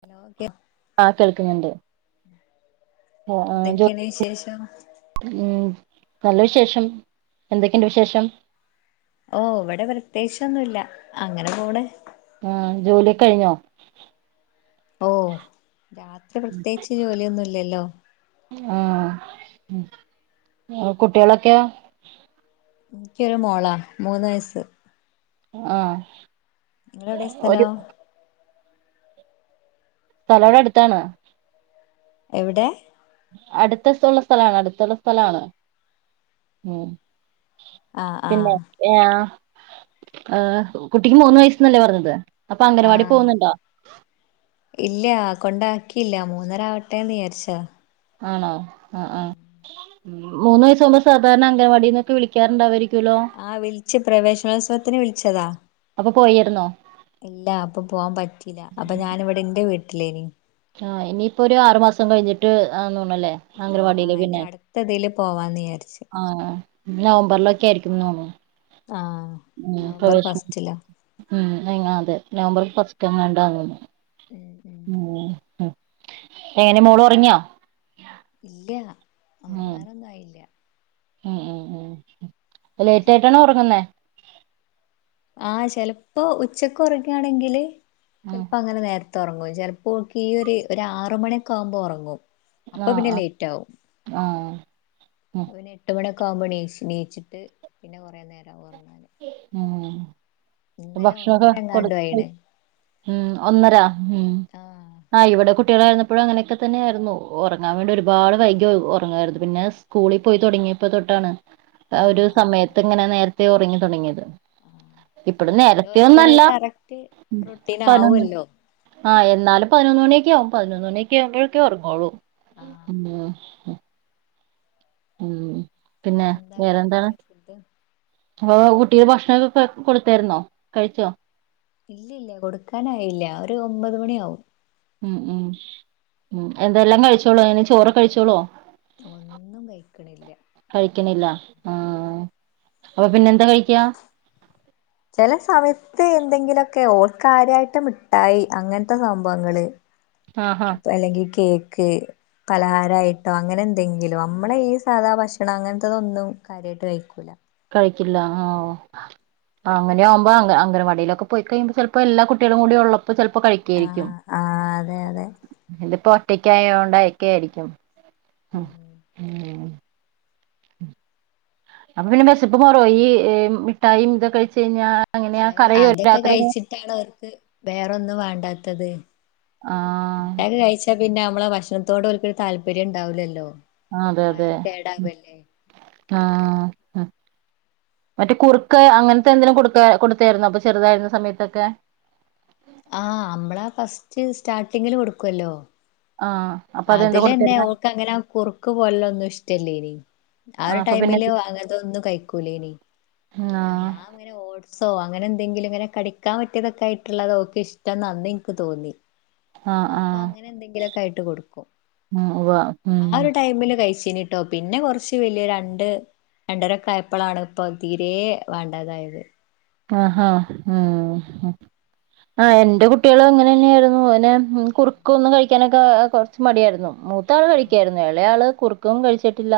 Hello കെ ആഹ് കേൾക്ക്ന്ന്ണ്ട് എന്തെക്കെണ്ട് വിശേഷം ഉം നല്ല വിശേഷം എന്തെക്കെണ്ട് വിശേഷം ഓഹ് ഇവടെ പ്രത്യേയിചൊന്നുല്ല അങ്ങനെ പോണ് ആഹ് ജോലിക്കഴിഞ്ഞോ ഓഹ് രാത്രി പ്രത്യേയിച്ച് ജോലിയൊന്നുല്ല ല്ലല്ലോ ആഹ് ഉം കുട്ട്യാളൊക്കയോ ക്ക്യോരു മോളാ മൂന്ന് വയസ്സ് ആഹ് നിങ്ങളെവ്ടെ ഒരു സ്ഥലം സ്ഥലവ്ടട്ത്താണ് എവ്ടെ അട്ത്തസ്വള്ള സ്ഥലാണ് അട്ത്തുള്ള സ്ഥലാണ് ഉം ആ ആ പിന്നെ എഹ് ആഹ് ഏഹ് കുട്ടിക്ക് മൂന്ന് വയസ്സ്ന്നല്ലേ പറഞ്ഞത് അപ്പൊ അംഗനവാടി പോവുന്നുണ്ടോ ഇല്ലാ കൊണ്ടാക്കീല്ല മൂന്നരാവട്ടെന്ന് വിചാരിച്ചാ ആണോ ആഹ് ആഹ് മൂന്ന് വയസ്സകുമ്പ സാധാരണ അംഗവാടിന്നൊക്കെ വിളാറുണ്ടാവ അവര് ആഹ് വിളിച്ച് പ്രവേശനോത്സവത്തിന് വിളിച്ചതാ അപ്പൊ പോയിരുന്നോ ഇല്ല അപ്പൊ പോവാൻ പറ്റീല്ല അപ്പൊ ഞാനിവിടെ ന്റെ വീ തിലെനി ആഹ് ഇനിയിപ്പോ ഒരു ആറ് മാസം കഴിഞ്ഞിട്ട് ആന്നോന്നണല്ലേ. ആ ആംഗണവാടി ആ ലെ ഇനി പിന്നെ അടുത്തതില് പോവാന്ന് വിചാരിച്ച് ആഹ് നവംബറിലൊക്കെ ആയിരിക്കും തോന്നുന്നു. ആഹ് ഉം നവംബർ പ്രവേശനം ഫസ്റ്റില. ഉം അങ്ങ അതെ നവംബർ ഫസ്റ്റ്ങ്ങാണ്ടാന്ന്ന്നോന്നു. ഉം ഉം ആഹ്. എനെ മോള് ഉറങ്ങിയാ. ഇല്ല. ഉറങ്ങാനൊന്നും ആയില്ല. ഉം ഉം ഉം. ലേറ്റ ആയിട്ടാണ ഉറങ്ങുന്നേ? ആഹ് ചെലപ്പോ ഉച്ചക്ക് ഉറാകുവാണെങ്കിൽ - ഉം ചെലപ്പോ അങ്ങനെ നേര നേരുത്തേ ഉറങ്ങും ചിലപ്പോൾ ഈ ഒരു ആറ് മണിയൊക്കെ ആകുമ്പോ ഒറങ്ങും. അപ്പൊ ആഹ് പിന്നെ ആഹ് ലേറ്റ് ആവും. ആഹ് ഉം ഒര് എട്ട് മണി കോമ്പിണീച്ചിണീച്ചിട്ട് പിന്നെ കുറേ നേരം ആവു ഒറങ്ങ ആഹ്. ഇന്നലെ ഭക്ഷണൊക്കെ ഒന്നര കൊടു എങ്ങാണ്ടു ത്ത് ആയിണ് ഉം ഒന്നര ഉം ആഹ് ഇവിടെ കു കുട്ടികളായിരുന്നപ്പോഴും അങ്ങനെയൊക്കെ തന്നെയായിരുന്നു. ഒറങ്ങാൻ വേണ്ടി ഒരുപാട് വൈകി ഒറങ്ങായിരുന്നു. പിന്നെ സ്കൂളി പോയി തുടങ്ങിയപ്പോ തൊട്ടാണ് ഒരു ആഹ് ആഹ് സമയത്ത് ഇങ്ങനെ നേര ത്തെ ഒറങ്ങി തുടങ്ങിയത്. ആഹ് ആഹ് ഇപ്പഴും പിന്നെ നേരത്തെ ഒന്നും ഓർക്കൊരു അല്ല കറക്റ്റ് റൊട്ടീൻ പതിനൊന്ന് ആവുല്ലോ ആ എന്നാലും പതിനൊന്ന് മണി ക്കെ ആവും പതിനൊന്ന് മണിയൊക്കെ ആവുമ്പഴൊക്കെ ഒറങ്ങൂള്ളൂ. ആഹ് ഉം. ഉം. പിന്നെ ഇന്നെന്താ വേറെന്താണ് കഴിക്കാന് ഫുഡ്. അപ്പൊ കുട്ടിക്ക് ഭക്ഷണൊക്കെ കൊടുത്തായിരുന്നോ കഴിച്ചോ? ഇല്ല ഇല്ല കൊടുക്കാനായില്ല ഒരു ഒമ്പത് മണി ആവും. ഉം ഉം ഉം എന്താ എല്ലാം കഴിച്ചോളൂവൊ ഇങ്ങനെ ചോറ് കഴിച്ചോളുവോ? ഒന്നും കഴിക്കണില്ല കഴിക്കണില്ല ആഹ് അപ്പൊ പിന്നെ എന്താ കഴിക്കാ? ചെല സമയത്ത് എന്തെങ്കിലൊക്കെ ഓർക്ക് കാര്യായിട്ട് മിട്ടായി അങ്ങനത്തെ സംഭവങ്ങള് ആഹാ അപ്പ അല്ലെങ്കിൽ കേ ക്ക് പലഹാരായിട്ടോ അങ്ങനെ എന്തെങ്കിലും നമ്മളെ ഈ സാധാ ഭക്ഷണം അങ്ങനത്തത് ഒന്നും കാര്യായിട്ട് കഴിക്കൂല കഴിക്കില്ല ആ അങ്ങനെയാവുമ്പ അംഗ അംഗണവാടീലൊക്കെ പോയി കഴിയുമ്പോ ചെലപ്പോ എല്ലാ കുട്ടികളും കൂടി ഉള്ളോ പ്പൊ ചെലപ്പോ കഴിക്കുവാരിക്കും ആഹ് ആഹ് അതെ അതെ [unintelligible] ഒറ്റക്കായോണ്ടക്കെയിരിക്കും ഉം അപ്പ പിന്നെ വെശപ്പ് മാറോ ഈ മിഠായീം ഇതൊക്കെ കഴിച്ച് കഴിഞ്ഞാ അങ്ങനെയാ അ കരയോ അതൊക്കെ രാത്രി കഴിച്ചിട്ടാണ് അവർക്ക് വേറൊന്നും വേണ്ടാത്തത് ആഹ് ഇട്ടായിയൊക്കെ കഴിച്ച പി ന്നെ നമ്മള് ഭക്ഷണത്തോട് ഓരുക്കൊരു താല്പര്യം ഇണ്ടാവൂല്ലല്ലോ ആ അതെ അതെ ആ മറ്റേ കുറുക്ക് അങ്ങനത്തെ എന്തേലും കൊടുക്ക കൊടുത്തേരുന്നോ അപ്പൊ ചെറുതായിരുന്ന സമയത്തൊക്കെ ആ നമ്മളാ ഫസ്റ്റ് സ്റ്റാർട്ടിങ്ങില് കൊടുക്കുവല്ലോ ആഹ് അപ്പൊ അതെന്താ അതിലെന്നെ കൊടുത്തിരുന്നെ ഓക്ക് അങ്ങന കുറുക്ക് പോലൊന്നും ഇഷ്ടല്ലേനി ആ ഒരു ആഹ് അപ്പൊ പിന്നെ ടൈമില് അങ്ങനത്തതൊന്നും കഴിക്കൂലേനി ആഹ് അങ്ങനെ ഓ സോ അങ്ങനെ എന്തെങ്കിലും ഇങ്ങനെ കടിക്കാൻ പറ്റിയതൊക്കെ ആയിട്ടുള്ളത് ഓക്ക് ഇഷ്ടംന്ന് അന്നെനിക്ക് തോന്നി ആഹ് അപ്പൊ ആഹ് അങ്ങനെ എന്തെങ്കിലും ഒക്കായിട്ട് കൊടുക്കും ഉം ഉവ്വാ ഉം പിന്നിട്ടോ പിന്നെ കൊറച്ച് വലിയ രണ്ട് രണ്ടരയൊക്കെ ആയപ്പോളാണ് ഇപ്പൊ തീരേ വേണ്ടാതായത് ആ ആ ആ എന്റെ കുട്ടികളും അങ്ങനെ തന്നെയായിരുന്നു ഓന് കുറുക്കൊന്നും കഴിക്കാനൊക്കെ കൊറച്ച് മടിയായിരുന്നു മൂത്താള് ആ കഴിക്കാരുന്നു എളയാള് കുറുക്കും കഴിച്ചിട്ടില്ല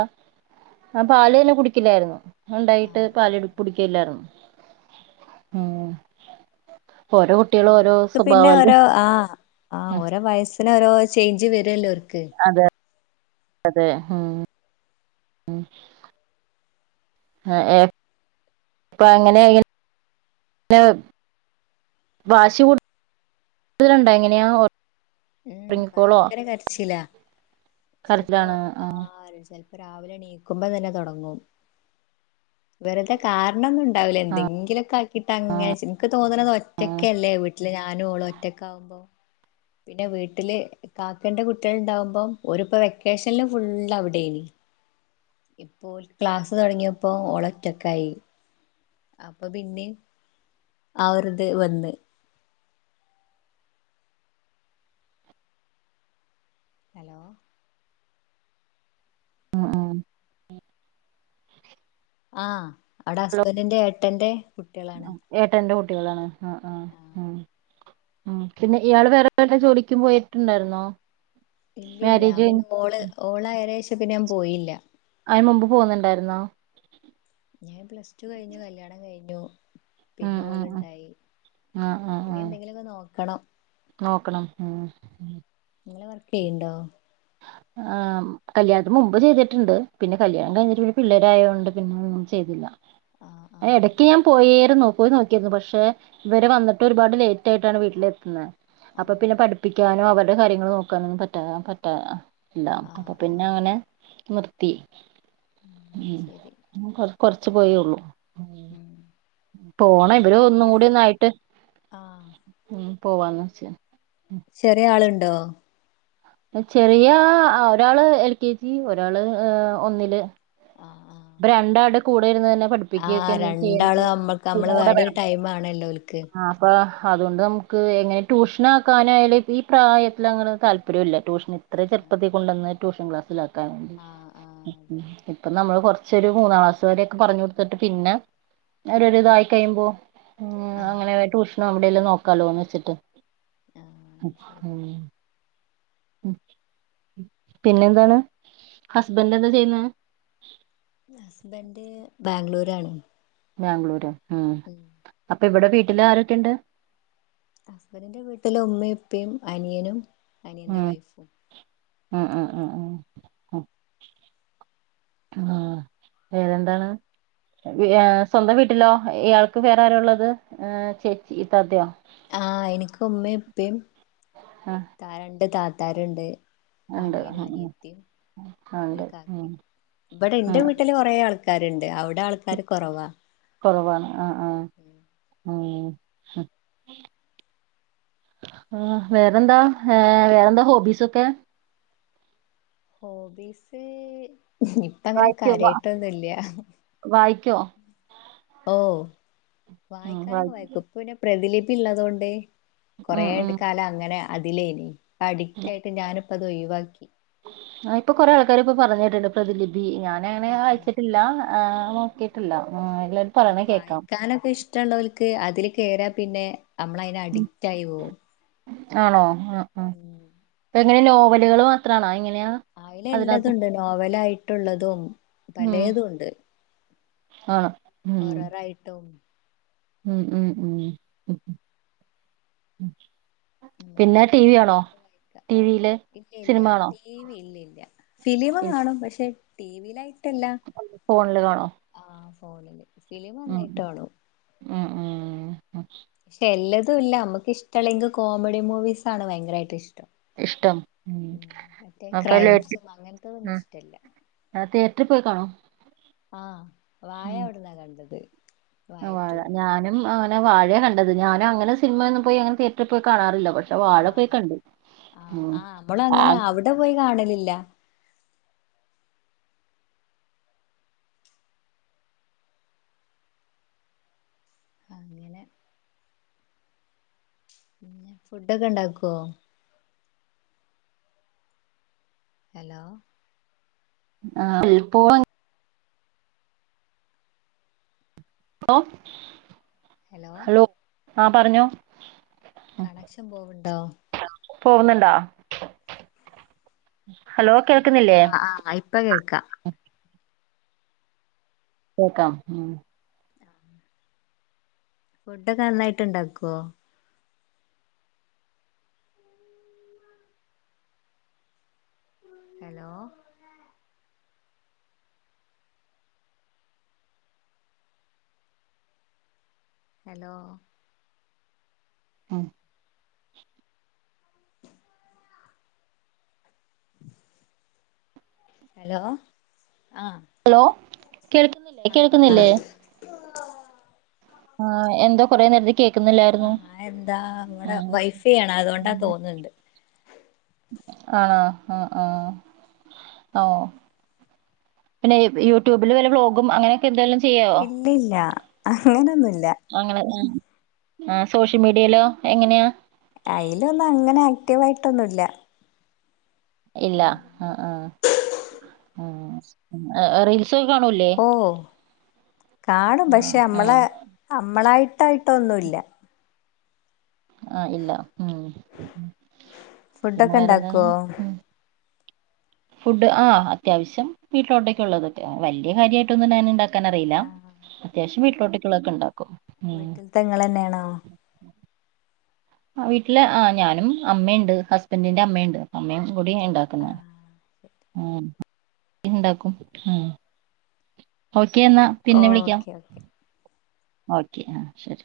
ആ പാല് തന്നെ അവൻ കുടിക്കില്ലാരുന്നു അവൻ ഉണ്ടായിട്ട് പാല് കുടിക്കില്ലാരുന്നു ഉം ഓരോ ആ കുട്ടികളും ഓരോ അവർക്ക് പിന്നെ സ്വഭാവല്ലേ ഓരോ ആ ആ ഓരോ വയസിന് ഓരോ ചേഞ്ച് വരെല്ലോ അതെ അതെ ഉം ഉം ആഹ് ഏ ഇപ്പൊ അങ്ങനെ [unintelligible] വാശി കൂ ടതിലുണ്ടാ എങ്ങനെയാ ഓ ഭയങ്കര കരച്ചിലാ ചെലപ്പോ ആ ആഴ്‌ച്ച രാവിലെ ണീക്കുമ്പോ തന്നെ തൊടങ്ങും വെറുതെ കാരണൊന്നും ഉണ്ടാവില്ല ആ എന്തങ്കിലൊക്കെ ആക്കീട്ട് അങ്ങനെ ചി ഇൻക്ക് തോന്നണത് ഒറ്റക്കല്ലേ വീട്ടില് ഞാനും ഓളും ഒറ്റക്ക് ആവുമ്പോ പിന്നെ വീട്ടില് കാക്കന്റെ കുട്ടികള് ണ്ടാവുമ്പോം ഒരുപ്പ വെക്കേഷനില് ഫുള്ള അവിടെ ആയിരിക്കും ഇപ്പോ ഓല്ക്ക് ക്ലാസ്സ് തുടങ്ങിയപ്പോ ഓള് ഒറ്റക്ക് ആയി അപ്പൊ പിന്നെയും ആ ഒരു ഇത് വന്ന് [inaudible] ആ ആഹ് അടെ ഹസ്ബൻഡിന്റെ എ തെന്തേ ഏട്ടന്റെ കു കുട്ടികളാണ് ആ ആ ആ ഉം പിന്നെ ഇയാള് വേറെ വല്ല ജോലിക്കും പോയിട്ടിണ്ടായിരുന്നോ ഇല്ലല്ല പിന്നെ മോള് ഓളായന് ശേ ക്കെ ഞാൻ പോയില്ല മുമ്പ് പോന്നുണ്ടാരുന്നോ ഞാൻ പ്ലസ് ടു കഴിഞ്ഞു കല്യാണം കഴിഞ്ഞു ഉം പിന്നെ ഉം ഉം ഓള്ണ്ടായി ആ ആ ഇനി എന്തെങ്കിലൊക്കെ നോക്കണം ക്കണം ഉം നിങ്ങള് വർക്ക് ചെയ്യുണ്ടോ ആ കല്യാണത്തിന് മുമ്പ് ചെയ്തിട്ട്ണ്ട് പിന്നെ കല്യാണം കഴിഞ്ഞിട്ട് പിള്ളാരായകൊണ്ട് പിന്നെ ഒന്നും ചെയ്തില്ല ആഹ് ആഹ് എടക്ക് ഞാൻ പോയേരുന്നു പോയി നോക്കിരുന്നു പക്ഷെ ഇവരെ വന്നിട്ട് ഒരുപാട് ലേറ്റ് ആയിട്ടാണ് വീട്ടിലെ അപ്പ ആഹ് പിന്നെ പഠിപ്പിക്കാനും അവ രെ കാര്യങ്ങൾ നോക്കാനും പറ്റാ പ ആഹ് ല്ലാം ആഹ് അപ്പ പിന്നെ ആഹ് അങ്ങനെ നിർ ത്തി ഉം ശരി ഉം കൊർ കൊർ ച്ച് പോയേള്ളൂ ഉം പോണം ഇവര് ഞാന് ഒന്നും ഇവള് കൂടി ഒന്നായിട്ട് ആഹ് ഉം പോവാന്ന് വെച്ച് ചെറിയ ആളി ണ്ടോ ചെറിയ എഹ് ഒരാള് എൽ കെ ജി ഒരാള് എഹ് ഒന്നില് ആഹ് ആഹ് ഇപ്പ രണ്ടാടെ കൂടെ ഇരുന്നാ പഠിപ്പിക്കൊക്കെ ആഹ് ചെയ്യണ രണ്ടാള് നമ്മക്ക് [inaudible] നമ്മള് കൂടെ വേണ്ടിയ ഒരു വേണം ടൈം ആണല്ലോ ഓൽക്ക് ആ അപ്പൊ അതോണ്ട് നമുക്ക് എങ്ങനെ ട്യൂഷൻ ആക്കാനായാലും ഈ ഈ പ്രായത്തിലങ്ങനെ താല്പര്യുല്ല ട്യൂഷൻ ഇത്രേ ചെറുപ്പത്തി കൊണ്ടൊന്ന് ട്യൂഷൻ ക്ലാസ്സിലാ ക്കാന് ആഹ് ആഹ് അതെ ഇപ്പൊ നമ്മള് ശെരി മൂന്നാം ക്ലാസ് വരൊക്കെ പറഞ്ഞു കൊടുത്തിട്ട് പിന്നെ അവര് ഒരു ഇതായി കഴിയുമ്പോ ഉം അങ്ങനെ ആഹ് [unintelligible] ട്യൂഷനോ എല്ലോ നോക്കാലോന്ന് വെച്ചിട്ട് ആഹ് ഉം ശരി പിന്നെ എന്താണ് ഹസ്ബൻറ് എന്താ ചെയ്യുന്നേ ഹസ്ബൻഡ് ബേഗ്ലൂരാണ് ബേഗ്ലൂരൊ ഉം അപ്പ ഇവടെ വീട്ടില് ആരൊക്കെയുണ്ട് ഹസ്ബന്റ്റിന്റെ വീട്ടില് ഉമ്മയും ഉപ്പയും അനിയനും അനിയന്റെ ഉം വൈഫും ഉം ഉം ഉം ഉം ഉം ഏഹ് വേറെന്താണ് ഏഹ് സ്വന്തം വീട്ടിലോ ഇയാൾക്ക് വേറെ ആരാ ഉള്ളത് ചേച്ചി ഇത്താത്തെയോ? ആ എനിക്ക് ഉമ്മയും ഉപ്പയും ആഹ് താഴെ രണ്ട് താ താരുണ്ട് ഉണ്ട് ഉം അനിയനും ഉം അനിയത്തിയും ആഹ് ഉണ്ട് ഒരു ഉം കാക്കയും ആഹ് ക്കാരുണ്ട് അവ കൊറവാണ് ആ ആ ഉം വേറെന്താ ഏഹ് വേറെന്താ ഹോബിസൊക്കെ ഹോബീസ് ഇപ്പ അങ്ങനെ വായിക്കോ വാ കാര്യായിട്ടൊന്നുല്ല വായിക്കോ ഓ ഉം വായിക്കാനൊക്കെ വായി വായിക്കും ഇപ്പൊ പിന്നെ പ്രഥിലിബ് പിള്ളതൊണ്ടേ കൊറേ ഉം ആയിട്ട് ഉം കാലം അങ്ങനെയ അതിലേനി അഡിക്റ്റ് ആയിട്ട് ഞാനിപ്പത് അത് ഒഴിവാക്കി ട്ട്ണ്ട് പ്രതിലിപി പി ഞാന അങ്ങനെ ആഹ് അയച്ചിട്ടില്ല ആ നോക്കിട്ടില്ല എല്ലാവരും അത് പറയണേ കേക്കാം കേരാ പിന്നെ നമ്മളയിന് ഉം അഡിക്റ്റ് ആയി പോം ആണോ ആ ആ അങ്ങനെ നോവലുകൾ മാത്ര അങ്ങ ആയില എല്ലാതുണ്ട് രാവിലെ ആയിട്ടുള്ളതും പലേതും ഉണ്ട് ആ ഹൊററായിട്ടും മ് മ് മ് നമക്ക് ഇഷ്ടുള്ളത് എടുത്ത് വായിക്കാം ടി വിയില് ഇല്ല ഇല്ല സിനിമ ആണോ ടി വി ഇല്ലേ ല്ല ഫിലിമ് കാണും പക്ഷെ ടി വിലായി ഫോൺല് കാണോ ഫോണിൽ മ് മ് മ് ക്ഷെ എല്ലാ തുല്ല നമുക്ക് ഇഷ്ടല്ലെങ്കിൽ കോമഡി മൂവീസാണ് ഭയങ്കരായിട്ട് ഇഷ് ഇഷ്ടം മറ്റേ അപ്പ ലേറ്റ് ക്രൈംസും അങ്ങനത്തതൊന്നും മ് ഇഷ്ടല്ല അന ട്ടി പോയി കാണോ ആ വായ ഉം അവിട്ന്നാ കണ്ടത് ആ വായ വാഴ ടു ഞാനും ആ വാഴ കണ്ടത് ഞാന അങ്ങനെ സിനമ ഒന്നു പോയി അങ്ങനെ തിയറ്ററിൽ പോയി കാറില്ല പക്ഷെ വാഴ ആഹ് പോയി ആഹ് ക്കണ്ട് ആഹ് മ് ആ ല്ല ആ അങ്ങനെ പിന്ന ഫുഡൊക്കെ ഇണ്ടാക്കോ ഹലോ ആ [unintelligible] ഓ ഹലോ ആ പറഞ്ഞോ കണക്ഷൻ പോവണ്ടോ പോകുന്നുണ്ടാ ആഹ് ആഹ് ഇപ്പൊ കേക്കാം കേക്കാം ഉം ഫുഡൊക്കെ നന്നായിട്ട് ഇണ്ടാക്കുവോ ഹലോ ഹലോ ആ ഹലോ ആഹ് ഹലോ കേൾക്കുന്നില്ലേ കേൾക്കുന്നില്ലേ ആ എന്തോ കൊറെ നേര ആ എന്താ ഇവിടെ ഉം വൈഫൈയാണ അതൊണ്ടാ തോന്നുന്നുണ്ട് ആണ ആ ആ ഓ പിന്നെ യൂട്യൂബിൽ വല്ല ബ്ലോഗും അങ്ങനെ ഇല്ലല്ല അങ്ങനൊന്നുല്ല അങ്ങനെ ആ സോഷ്യൽ മീഡിയയിലോ എങ്ങനെയാ അയിലൊന്നും അങ്ങനെ ആക്റ്റീവ് ആയിട്ടൊന്നുംല്ല ഇല്ല ആ ആ ഉം അം ആറിയി ഓ കാണും ആ പക്ഷെ ആ നമ്മളെ നമ്മളായിട്ടായിട്ടൊന്നുല്ല ആ ഇല്ല ഉം പിന്നെ ഫുഡൊക്കെ വേറെന്താണ്? ഇണ്ടാക്കുവോ ഉം ഫുഡ് ആ അത്യാവശ്യം വീട്ടിലോട്ടൊക്ക ഉള്ളൊതൊക്കെ വലിയ കാര്യമായിട്ട് ഒന്ന് ഞാൻണ്ടാക്ക ക്കാനറിയില്ല അത്യാവ്യം വ പട്ടികൊക്കെ ഇണ്ട വീട്ടിൽ തെങ്ങളന്നെയാണോ ആ വീട്ടില് ഞാനും അമ്മയുണ്ട് ഹസ്ബൻറിന്റെ അമ്മയുണ്ട് അമ്മയും കൂടിയ ഇണ്ടാക്കുന്ന ആഹ് മ് ഈണ്ടാക്കും മ് ഹൗ ക്കെ എന്നാ പിന്നെ വിളിക്കാം ഓക്കെ ഓക്കെ ഓക്കെ ആ ശരി